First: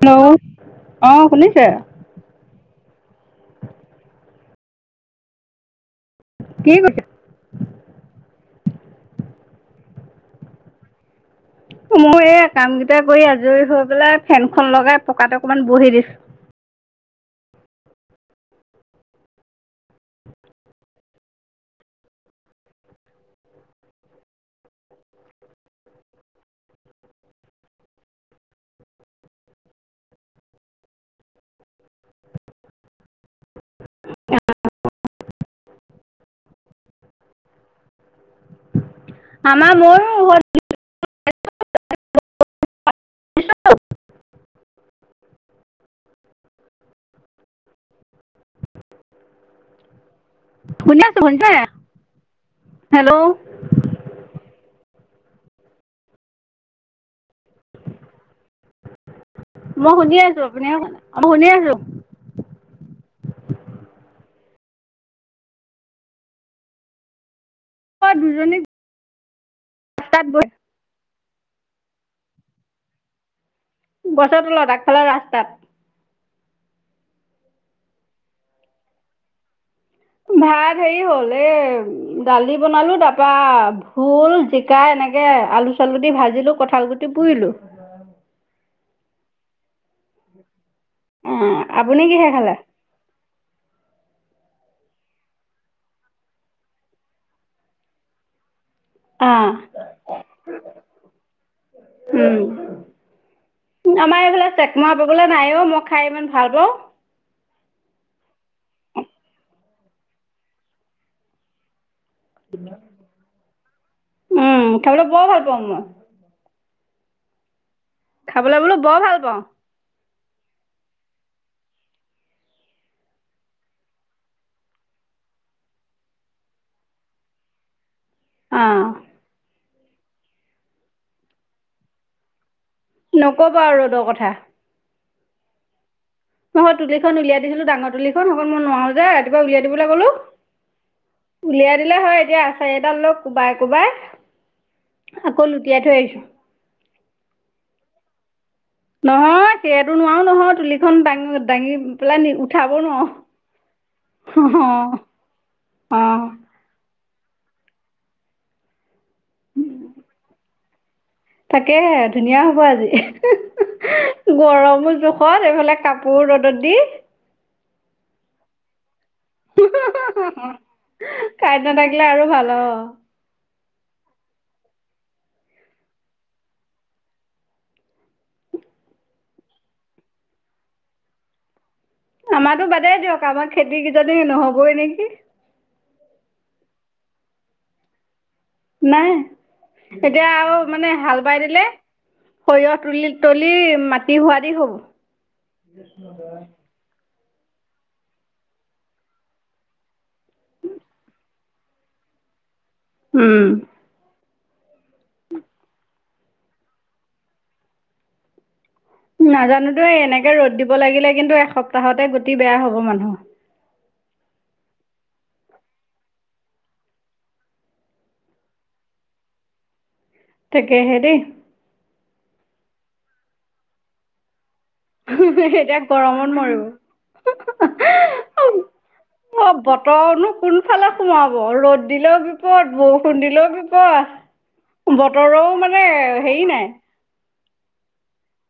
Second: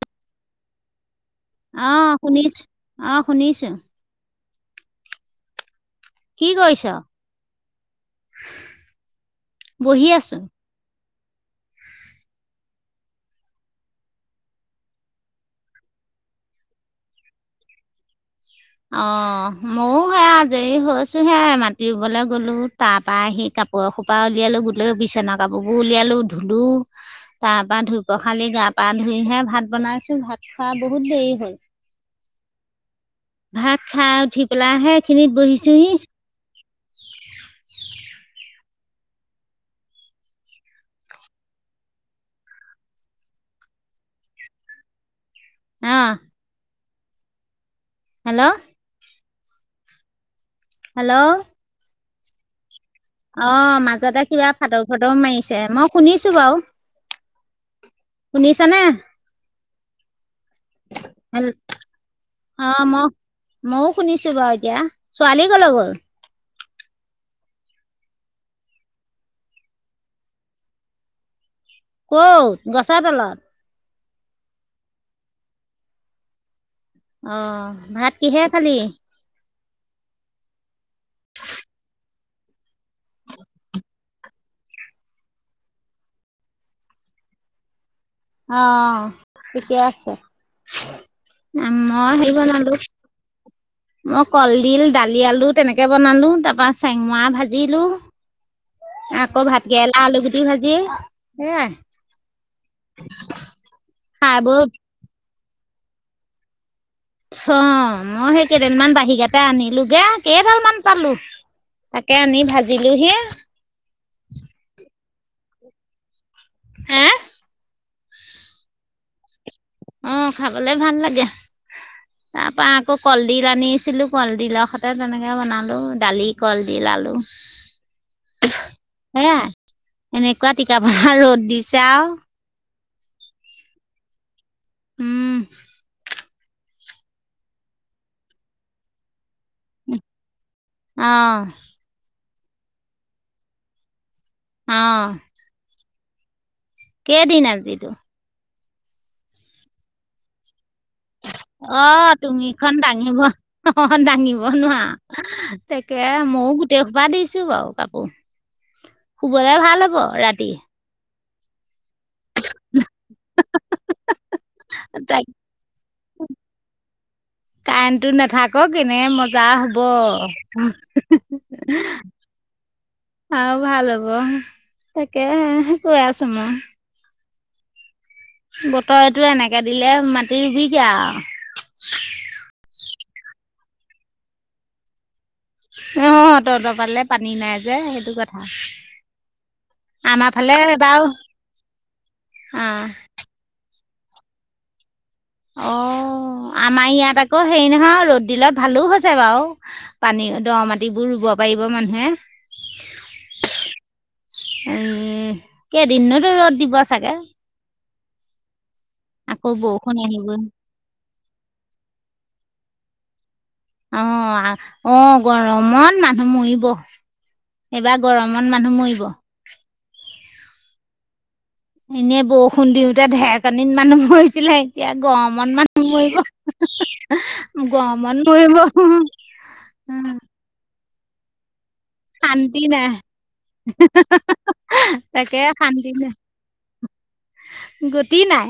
Hello, অ', শুনিছে? আহ শুনিছো আহ শুনিছো। কি কৰিছ? বহি আছো। [unintelligible] এই কাম কেইটা কৰি আজৰি হৈ পেলাই ফেনখন লগাই পকাতে অকমান বহি দিছো। অ', ময়ো সেয়া আজৰি হৈছোহে, মাটি ৰুবলৈ গলো তাৰ পৰা সি কাপোৰ এসোপা উলিয়ালো গো লৈ বিচনা কাপোৰবোৰ উলিয়ালো ধুলো, তাৰ পৰা ধুই পখালি গা - পা ধুই হে ভাত বনাই ভাত খোৱা বহুত দেৰি হ'ল। ভাত খাই উঠি পেলাই হে খিনিত বহিছোহি। আমাৰ ময়ো েল [unintelligible] আহ। হেল্ল'। শুন আছো হেল্ল' শট [unintelligible] অ' মাজতে কিবা ফাটৌ ফাটৌ মাৰিছে মই শুনিছো বাৰু। শুনিছানে মই শুনি আছো। আপুনি মই হ, শুনি আছো অ' মই ময়ও শুনিছো বাৰু। এতিয়া ছোৱালী ক'লে গ'ল? দুজনী তাত গৈ [inaudible] ক'ত গছৰ তলত। বছৰ লত আগফালে ৰাস্তাত। অ' ভাত কিহে খালি? ভাত হেৰি হ'ল এ দালি বনালো তাৰাপা ভোল জিকাই ন সনেকে আলু- চালুদি ভাজিলো কঁঠাল গুটি পুৰিলো। অ' ঠিকেই আছে। অ আপুনি মই কিহে হেৰি খালে বনালো। মই কলডিল দালি আলু তেনেকে বনালো, তাৰপৰা চেংমৰা ভাজিলো। অ আকৌ ভাতকৰেলা আলু গুটি ভাজি হে উম আমাৰ এইফালে চেংমৰা পাবলৈ নাই অ' মই খাই ইমান ভাল পাওঁ। অ' মই সেই কেইদিনমান বাহি কেটা আনিলোগে, কেইডালমান পালোঁ। তাকে আনি ভাজিলোঁ হি। উম, খাবলৈ বৰ ভাল পাওঁ মই। হে? খাবলৈ বোলো বৰ ভাল পাওঁ। অ' খাবলে ভাল লাগে। তাৰ পৰা আকৌ কলডিল আনিছিলোঁ। কলডিলৰ সতে তেনেকে বনালোঁ, দালি কলডিল আলু। অ'। সেয়াই এনেকুৱা টিকা ভা ৰ'দ দিছে আও। নকবা ৰ'দৰ কথা। উম। মই তুলিখন উলিয়াই দিছিলোঁ, ডাঙৰ তুলিখন। অকল মই নোৱাৰোঁ যে ৰাতিপুৱা উলিয়াই দিবলৈ ক'লো। অ' উলিয়াই দিলে হয় এতিয়া আছাৰিডাল লৈ কোবাই - কোবাই অ'। তিয়াই থৈ আহিছোঁ। কেইদিন আজি তোৰ? নহয় সেইটো নোৱাও নহয় তুলি অ', তুঙিখন নোৱাৰো। দাঙিব অ', দাঙিব অ' নোৱাৰা। তাকে অ' ময়ো গোটেই খোপা দিছ ছো বাৰু কাপোৰ শুবলৈ ভাল হ'ব ৰাতি। তাকে ধুনীয়া হ'ব আজি গৰম মোৰ তাক জোখত এইফালে কাপোৰ ৰ'দত দি কাৰেণ্টটো নাথাকক। এনে মজা হ'ব আৰু। কাৰেণ্ট নাথাকিলে আৰু ভাল অ'। ভাল হ'ব তাকে কৈ আছো মই। বতৰটো এনেকে দিলে মাটি ৰুবিগে আৰু। আমাটো বাদে দিয়ক আমাৰ খেতিকেইজনী নহ'বই নেকি। অ', তহঁতৰ ফালে পানী নাই যে সেইটো কথা নাই এতিয়া আমাৰ আৰু ফালে মানে বাৰু হাল বাই দিলে। সৰিয়ঁহ অ' তুলি তলি মাটি হোৱাৰি হ'ব। অ', আমাৰ ইয়াত আকৌ হেৰি নহয় ৰ'দ দিলত ভালো হৈছে বাৰু পানী দ মাটিবোৰ ৰুব পাৰিব মানুহে। উম, উম কেইদিননো ৰ'দ দিব চাগে। আকৌ নাজানোতো বৰষুণ এনেকে আহিবই। ৰ'দ দিব লাগিলে কিন্তু এসপ্তাহতে গতি বেয়া হ'ব মানুহৰ। আহ আহ গৰমত মানুহ মৰিব। এইবাৰ গৰমত মানুহ মৰিব। তাকেহে দেই। এনে বৰষুণ দিওঁতে ধেৰেকনিত মানুহ মৰিছিলে। এতিয়া গৰমত এতিয়া মানুহ গৰমত মৰিব গৰমত মৰিব। অ', বতৰনো কোনফালে সোমাব ৰ'দ দিলেও শান্তি বিপদ নাই বৰষুণ দিলেও বিপদ, তাকে বতৰো মানে শান্তি নাই হেৰি নাই। গতি নাই।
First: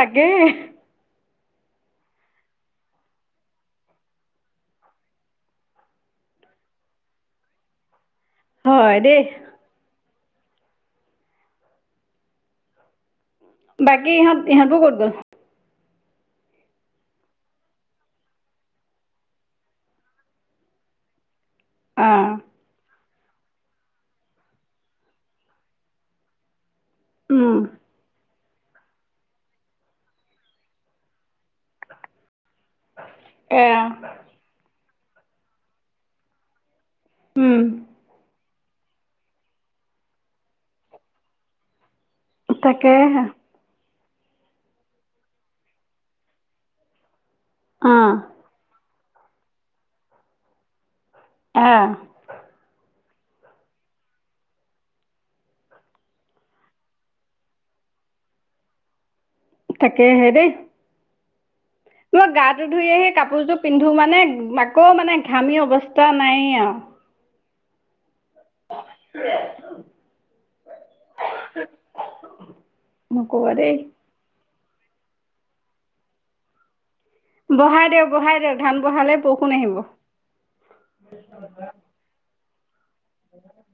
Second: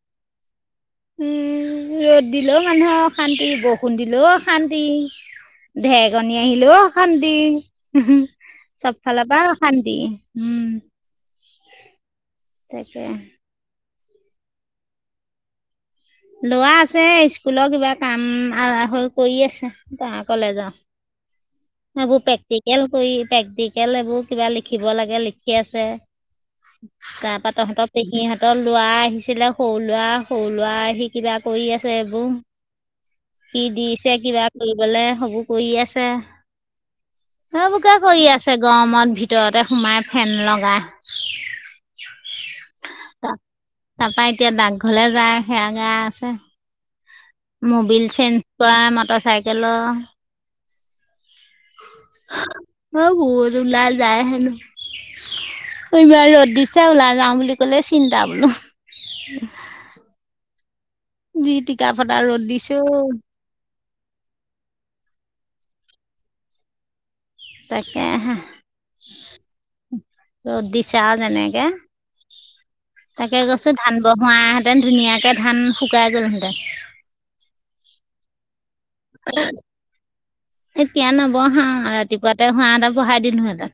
লাগে। উম ৰ'দ দিলেও মানুহৰ অশান্তি বৰষুণ দিলেও অশান্তি। ঢেৰেকনি আহিলেও অশান্তি। হয় চব দেই ফালৰ পা অশান্তি উম। তাকে। বাকী ইহঁত ইহঁতকো ক'ত গ'ল? ল'ৰা আছে স্কুলৰ কিবা কাম হৈ কৰি আছে কলেজৰ নবু অঁ প্ৰেকটিকেল ক প্ৰেক্টিকেল এইবোৰ কিবা লিখিব লাগে লিখি আছে। তাৰ পৰা উম তহঁতৰ পেকিহঁতৰ ল'ৰা আহিছিলে সৰু ল'ৰা সৰু ল'ৰা আহি কিবা কৰি আছে এইবোৰ কি এয়া দিছে কিবা কৰি? গ'লে সবো কৰি আছে। উম এ বোকে কৰি আছে গৰমত ভিতৰতে সোমাই ফেন লগাই। তাকেহে। তাৰপা এতিয়া ডাকঘৰলে যায় সেৰাঙে আছে মবিল অঁ চেঞ্জ কৰা মটৰ চাইকেলৰ আহ। অ', বোৰ ওলাই যায় হেনো। কবা ৰ'দ দিছোই ওলাই যাওঁ বুলি ক'লে চিন্তা বোলো। থাকে হে দে। দিক [unintelligible] মই গা টো ধুই আহি কাপোৰ তটো পিন্ধি মানে আকৌ মানে ঘামি অৱস্থা নাই আৰু। তাকেহে, ৰ'দ দিছে আৰু যেনেকে। তাকে নক'বা কৈছোঁ দেই ধান বহোৱাহেঁতেন ধুনীয়াকে ধান শুকাই গ'লহেঁতেন। বহাই দিয়ক, বহাই দিয়ক। ধান বহালে বৰষুণ আহিব। এতিয়া নবহাও। ৰাতিপুৱাতে হোৱা বহাই দিলোহেতেন।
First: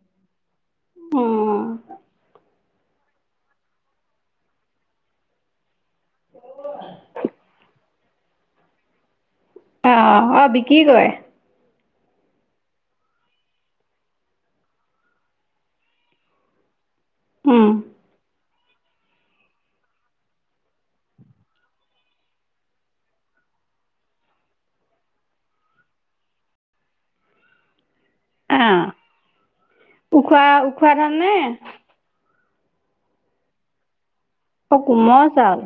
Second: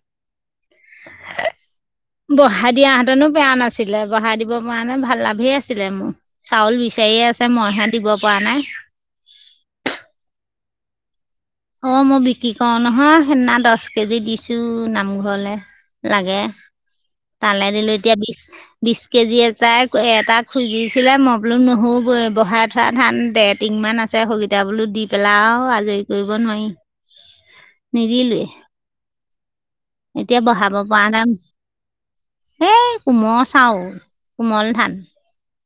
ব বহাই দিয়াহঁতেনো বেয়া নাছিলে। বহাই দিব পৰা নে ভাল লাভেই আ ছিলে মোৰ। চাউল বিচাৰিয়ে আছে, মইহে দিব পৰা নাই। অহ অ বিকি কয়। অ মই বিক্ৰী কৰো নহয় সেইদিনা দছ কেজি দিছো নামঘৰলে। লাগে তালে দিলো এতিয়া বিছ। বিছ কেজি এটাই এটা খুজিছিলে মই বোলো নহবই বহাই থোৱা ধান দেৰটিঙ ইমান আছে সৌগিতা বোলো দি পেলাইও আজৰি কৰিব নোৱাই। নিদিলোৱে অঁ এতিয়া উখোৱা বহাব উখোৱা পৰা নাম। ধাননে হে কোমল চাউল। কোমল অ ধান কোমল চাউল।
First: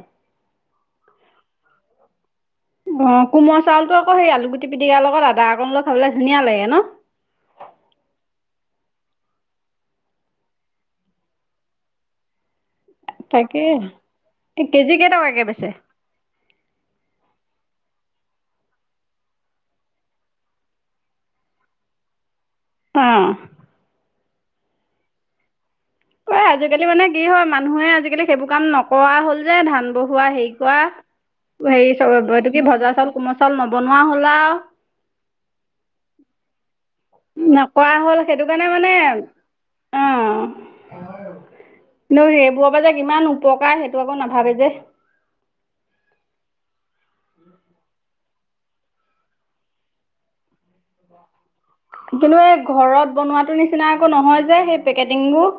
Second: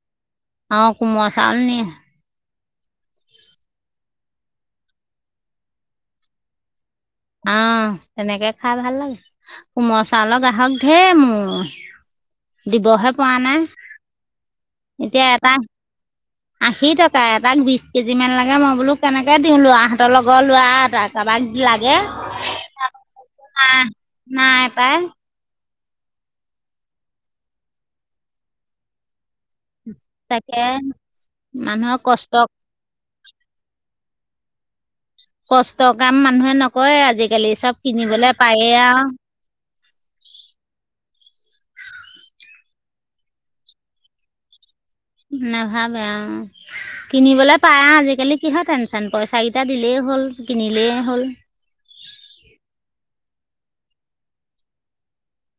অ কোমল চাউল নিয়ে। অ কোমল চাউলটো আক সেই আলুগুটি পিটিকাৰ লগত আধা অকণ লগ খাবলে ধুনীয়া লাগে ন। আহ তেনেকে খাই ভাল লাগে। কোমল চাউলৰ গ্ৰাহক ধেৰ মোৰ। [inaudible] দিবহে পোৱা নাই। তাকে কেজি এতিয়া কেইটকাকে এটা বেচে? আশী টকা। এ তাক বিথ কেজি মান লাগে মই বোলো কেনেকে দিওঁ ল'ৰাহঁতৰ লগৰ লৰা এটাক কবাক [unintelligible] লাগে। অ। নাই নাই পাই। অ আজিকালি মানে কি হয় মানুহে আজিকালি সেইবোৰ কাম নকৰা হ'ল যে ধান বহোৱা হেৰি তাকে কৰা হেৰি মানুহৰ চ কষ্ট এইটো কি ভজা চাউল কোমল চাউল নবনোৱা হ'লা আও। কষ্টৰ কাম মানুহে নকৰে আজিকালি চব কিনিবলে পায়ে আ। অহ। ল সেইবোৰ পৰা কিমান উপকাৰ সেইটো আকৌ নাভাবে যে। নাভাবে আও কিনিবলে পাই আজিকালি কিহৰ টেনচন পইচা কিটা দিলেই হ'ল কিনিলেই হ'ল কিন্তু এই ঘৰত বনোৱাটো নিচিনা আকৌ নহয় যে সেই পেকেটিংবোৰ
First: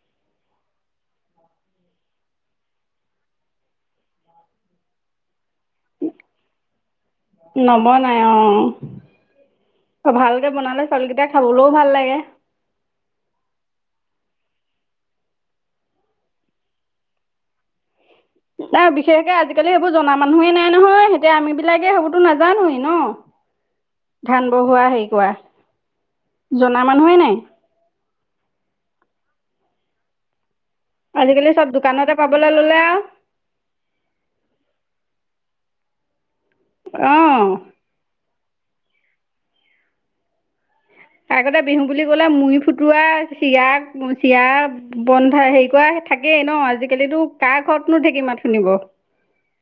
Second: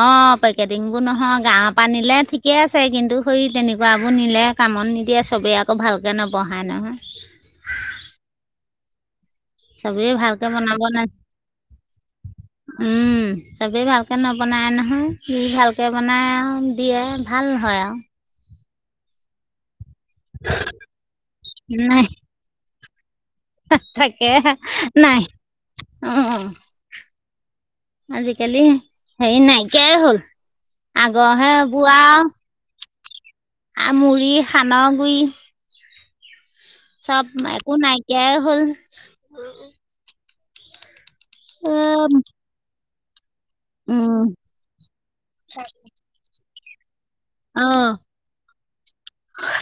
অ পেকেটিং বোৰ নহয় গাঁৱৰ পৰা নিলে ঠিকে আছে কিন্তু হৌই তেনেকুৱাবোৰ নিলে কামত নিদিয়ে চবেই আকৌ ভালকে নবহায় নহয় নবনাই অ চবে ভালকে বনাব বনালে নাজ চাউলকেইটা খাবলৈও ভাল লাগে উম চবেই ভাল কে নবনাই নহয় দি ভালকে বনাই আৰু দিয়ে ভাল হয় আও নাই বিশেষকে আজিকালি সেইবোৰ জনা মানুহেই নাই নহয় এতিয়া আমি আৰু বিলাকে নাই সেইবোৰতো নাজানোৱেই ন তাকে ধান বহোৱা হেৰি নাই কৰা অঁ জনা মানুহে নাই আজিকালি হেৰি নাইকিয়াই হ'ল আগৰহে আজিকালি চব বোৱা দোকানতে আও পাবলৈ ললে আৰু আ মুই সা-ন গুৰি চব অঁ একো নাইকিয়াই হ'ল আগতে বিহু বুলি ক'লে মুই ফুটোৱা চিৰাক চিৰা বন্ধা হেৰি কৰা থাকেই ন আজিকালিতো কাৰ অঁ ঘৰতনো ঢেকি মাত শুনিব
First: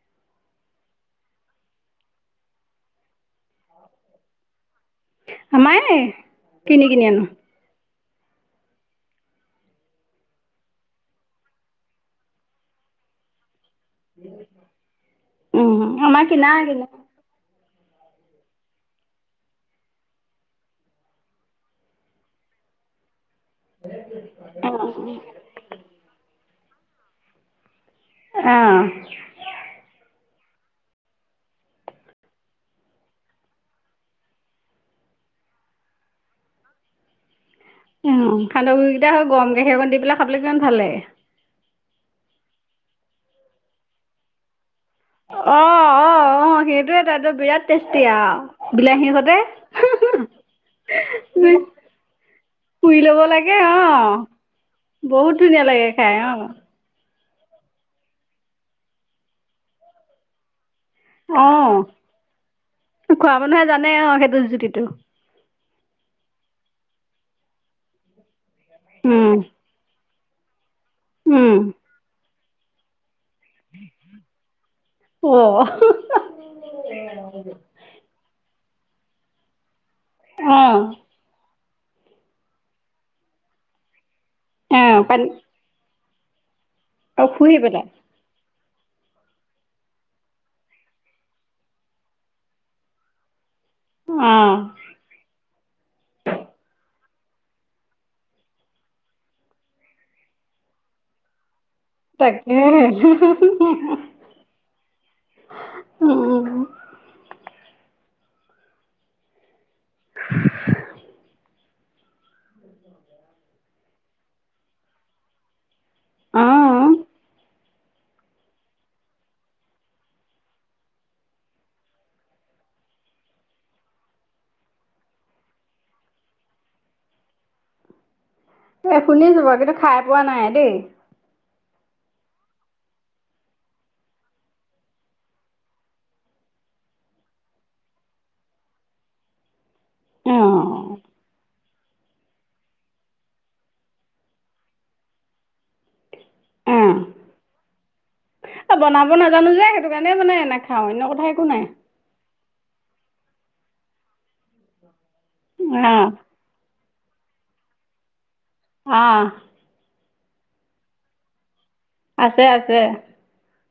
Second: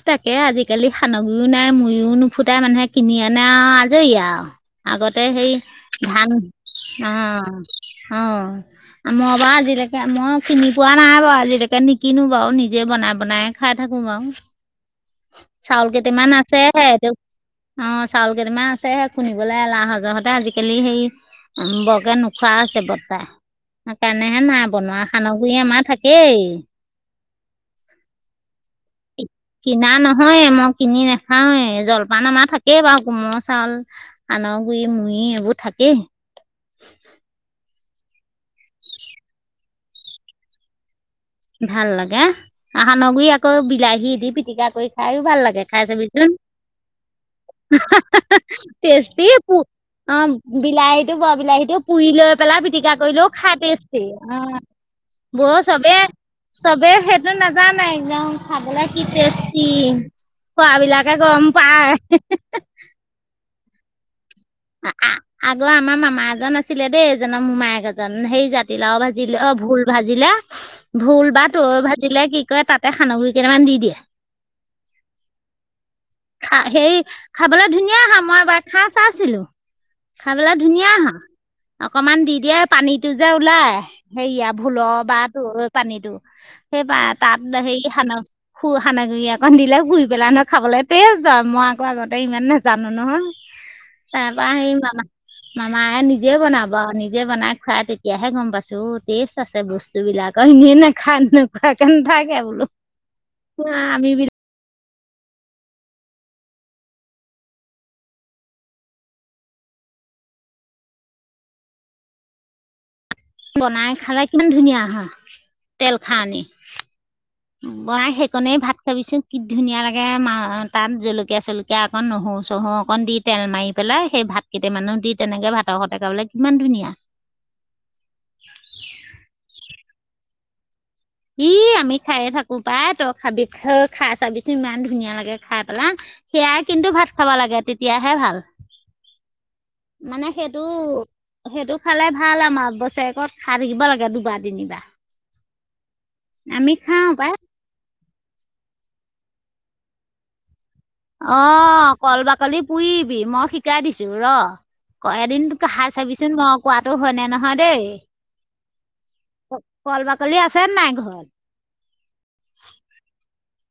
তাকে আজিকালি সানগুৰিও নাই মুৰিও নুফুটাই মানুহে কিনি আনে আও আজৰি আও আগতে সেই আমাৰে ধান কিনি কিনি অ আনো অ মই বাৰু আজিলেকে মই কিনি পোৱা নাই বাৰু আজিলেকে নিকিনো বাও নিজে বনাই বনাই খাই থাকো বাও উম চাউল আমাৰ কেইটামান কিনা কিনা আছেহে অঁ চাউল কেইটামান আছেহে, খুন্দিবলে এলাহজতে আজিকালি সেই বৰকে নোখোৱা আছে বৰ্তাই সেইকাৰণে হে নাই অঁ বনোৱা, সান্দগুৰি আমাৰ থাকেই। অঁ অঁ নহয়েই মই কিনি নাখাওৱেই জলপান আমাৰ থাকেই বাৰু কোমল চাউল সানৰ গুৰি তুই এইবোৰ থাকেই। [inaudible] উম সান্দ গুৰি কেইটা হয় গৰম গাখীৰ অকমান দি পেলাই খাবলৈ কিমান ভাল লাগে। ভাল লাগে। সানগুৰি আকৌ বিলাহী দি পিটিকা কই‌ খাইয়ো ভাল লাগে। খাই অঁ অঁ চাবিচোন। অঁ সেইটোৱে তাতো বিৰাট টেষ্টি আৰু [unintelligible] বিলাহীৰ টেষ্টি অঁ সৈতে বিলাহীটো বৰ বিলাহীটো পুৰি লৈ পেলাই পিটিকা পুৰি ল'ব কৰিলেও লাগে খাই টেষ্টি অ', অঁ বহুত ধুনীয়া লাগে খাই। অ', চবেই সেইটো নাজানে। একদম খাবলে কি টেষ্টি খোৱাবলাকে গ'ম অ', পায়। খোৱা মানুহে জানে অঁ সেইটো জ্যোতিটো আ- আ- আগৰ আমাৰ মামা এজন আছিলে দেই, এইজনৰ মোমায়েক এজন সেই জাতিলাওঁ উম, ভাজিল অ ভোল ভাজি জিলে ভোল বা উম, তৈ ভাজিলে কি কই তাতে সান্দগুৰি কেইটামান দি দিয়ে। ওৱ [unintelligible] খা হেৰি খাবলৈ ধুনীয়া হা মই এবাৰ খা চাইছিলো। খাবলৈ অ', ধুনীয়া হয়, অকমান দি দিয়ে পানীটো যে ওলাই। সেৰিয়া অ', ভুলৰ পৰা পানী তোৰ পানীটো। অ', শুহি পেলাই [unintelligible] দিলে শুই পেলাই নহয় খাবলে। তে য মই আকৌ আগতে ইমান নেজানো নহয়। তাৰ পৰা অ', সেই মামা মামাই নিজে বনাব আৰু। নি জে বনাই খুৱাই তেতিয়াহে গম পাইছো টেষ্ট আছে বস্তুবিলাকৰ এনে নাখায় নো। তাকেহে। আমি বিলাক উম। বনাই খালে কিমান ধুনীয়া হয়, তেল খাৰ আনি। অ', বনাই সেইকনেই ভাত খাবিচোন, কি ধুনীয়া লাগে তাত জলকীয়া-চলকীয়া অকণ নহৰু-চহৰু চহৰু অকণ দি তেল মাৰি পেলাই সেই ভাত কেইটামানো দি তেনেকে ভাতৰ সতে খাবলে কিমান ধুনীয়া। [inaudible] এ শুনিছো বাৰু, কিন্তু খাই পোৱা নাই দেই। ই আমি খাইয়ে থাকো পাই, তই খাবি খাই চাবিচোন ইমান ধুনীয়া লাগে খাই পেলা। সেয়াই কিন্তু ভাত খাব লাগে তেতিয়াহে ভাল। [inaudible] মানে অ', সেইটো সেইটো খালে ভাল আমাৰ বছৰেকত খাই থাকিব লাগে দুবাৰ-তিনিবাৰ। আমি খাওঁ বা। অ' বনাব নাজানো যে, সেইটো কাৰণে মানে এনেক অ' কল বা কলি পুৰিবি মই শিকাই দিছো, ৰ! ক এদিন খাই অ', চাবিচোন মই কোৱা টো হয়নে নহয় দেই অ', ক'ল বাকলি আছে নে নাই ঘৰত? আছে - আছে।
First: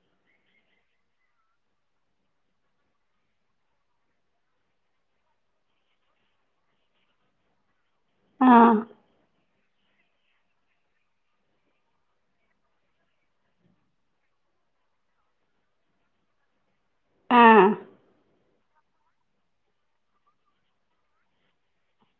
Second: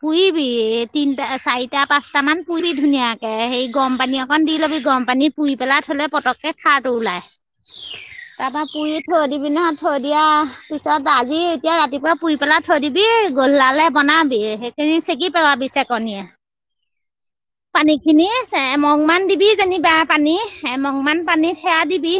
পুৰিবি এ তিনটা, চাৰিটা, পাঁচটা মান পুৰি ধুনীয়াকে সেই গৰম পানী অকন দি লবি গৰম পানী পুৰি পেলাই থলে পতককে খাৰটো ওলাই। তাৰ পা অ', পুৰি থৈ দিবি নহ থৈ দিয়া পিছত আজি এতিয়া ৰাতিপুৱা পুৰি পেলাই থৈ দিবি গোধলালে বনাবি সেইখিনি চেগি পেলাবি চেকনিয়ে অ', পানী খিনি এ মগমান দিবি যেনিবা পানী এ মগমান পানীত সেয়া দিবি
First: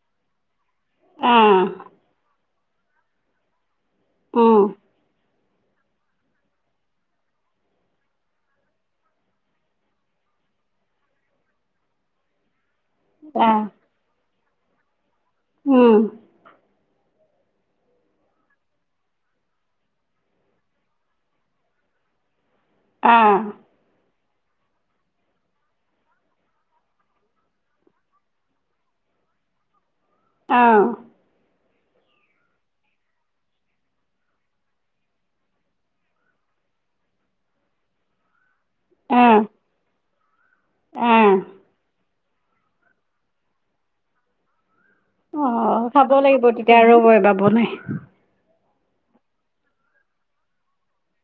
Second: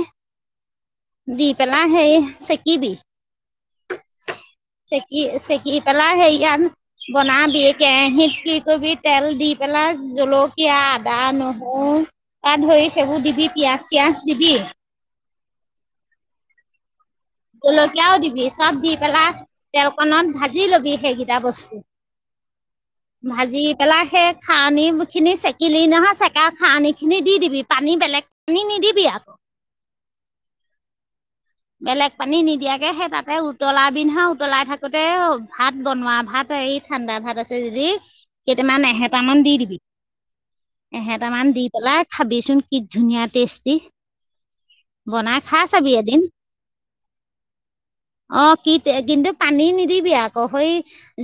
দিপেলাই হেৰি চেকিবি-চেকি- চেক দি পেলাই সেয়ান বনাবি কেৰাহিত কি কৰিবি তেল দি পেলাই জলকীয়া সেয়া আদা নহৰু পা ধৰি সেইবোৰ দিবি পিয়াঁজ চিয়াজ দিবি উম জলকীয়াও দিবি, চব দি পেলাই তেলকনত ভাজি ল'বি সেইকিটা বস্তু ভাজি পেলাই সেই খাৰনিখিনি চেকিলি নহয়, চেকা খাৱনিখিনি দি দিবি, পানী বেলেগ পানী নিদিবি আকৌ। অ'। বেলেগ পানী নিদিয়াকে সেই তাতে উতলা পিন্ধা উতলাই থাকোঁতে ভাত বনোৱা ভাত এই ঠাণ্ডা ভাত আছে যদি কেইটামান এহেতা মান দি দিবি এহেতামান দি পেলাই খাবিচোন কি ধুনীয়া টেষ্টি। বনাই খাই অ', চাবি খাব এদিন। তেতিয়া আৰু [unintelligible] কি-কিন্তু পানী নিদিবি আকৌ সই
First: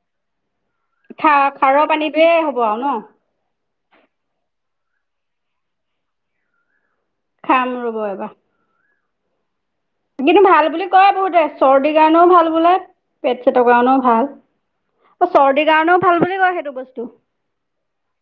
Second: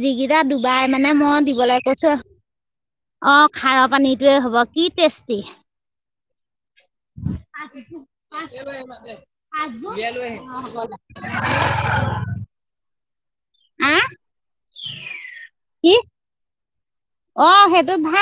যিকিটা ডু বাই মানে খা মই দিবলৈ খাৰৰ কৈছোঁ পানীটোৱে হ'ব আৰু ন? অ', খাৰৰ পানীটোৱে হ'ব। কি টেষ্টি খাম ৰ'ব এবাৰ। [unintelligible] কিন্তু ভাল বুলি কয় বহুতে চৰ্দিৰ কাৰণেও ভাল, বোলে পেট পেটৰ কাৰণেও আহ ভাল, চৰ্দিৰ কি কাৰণেও ভাল বুলি কয় সেইটো বচ অ', সেইটো ভা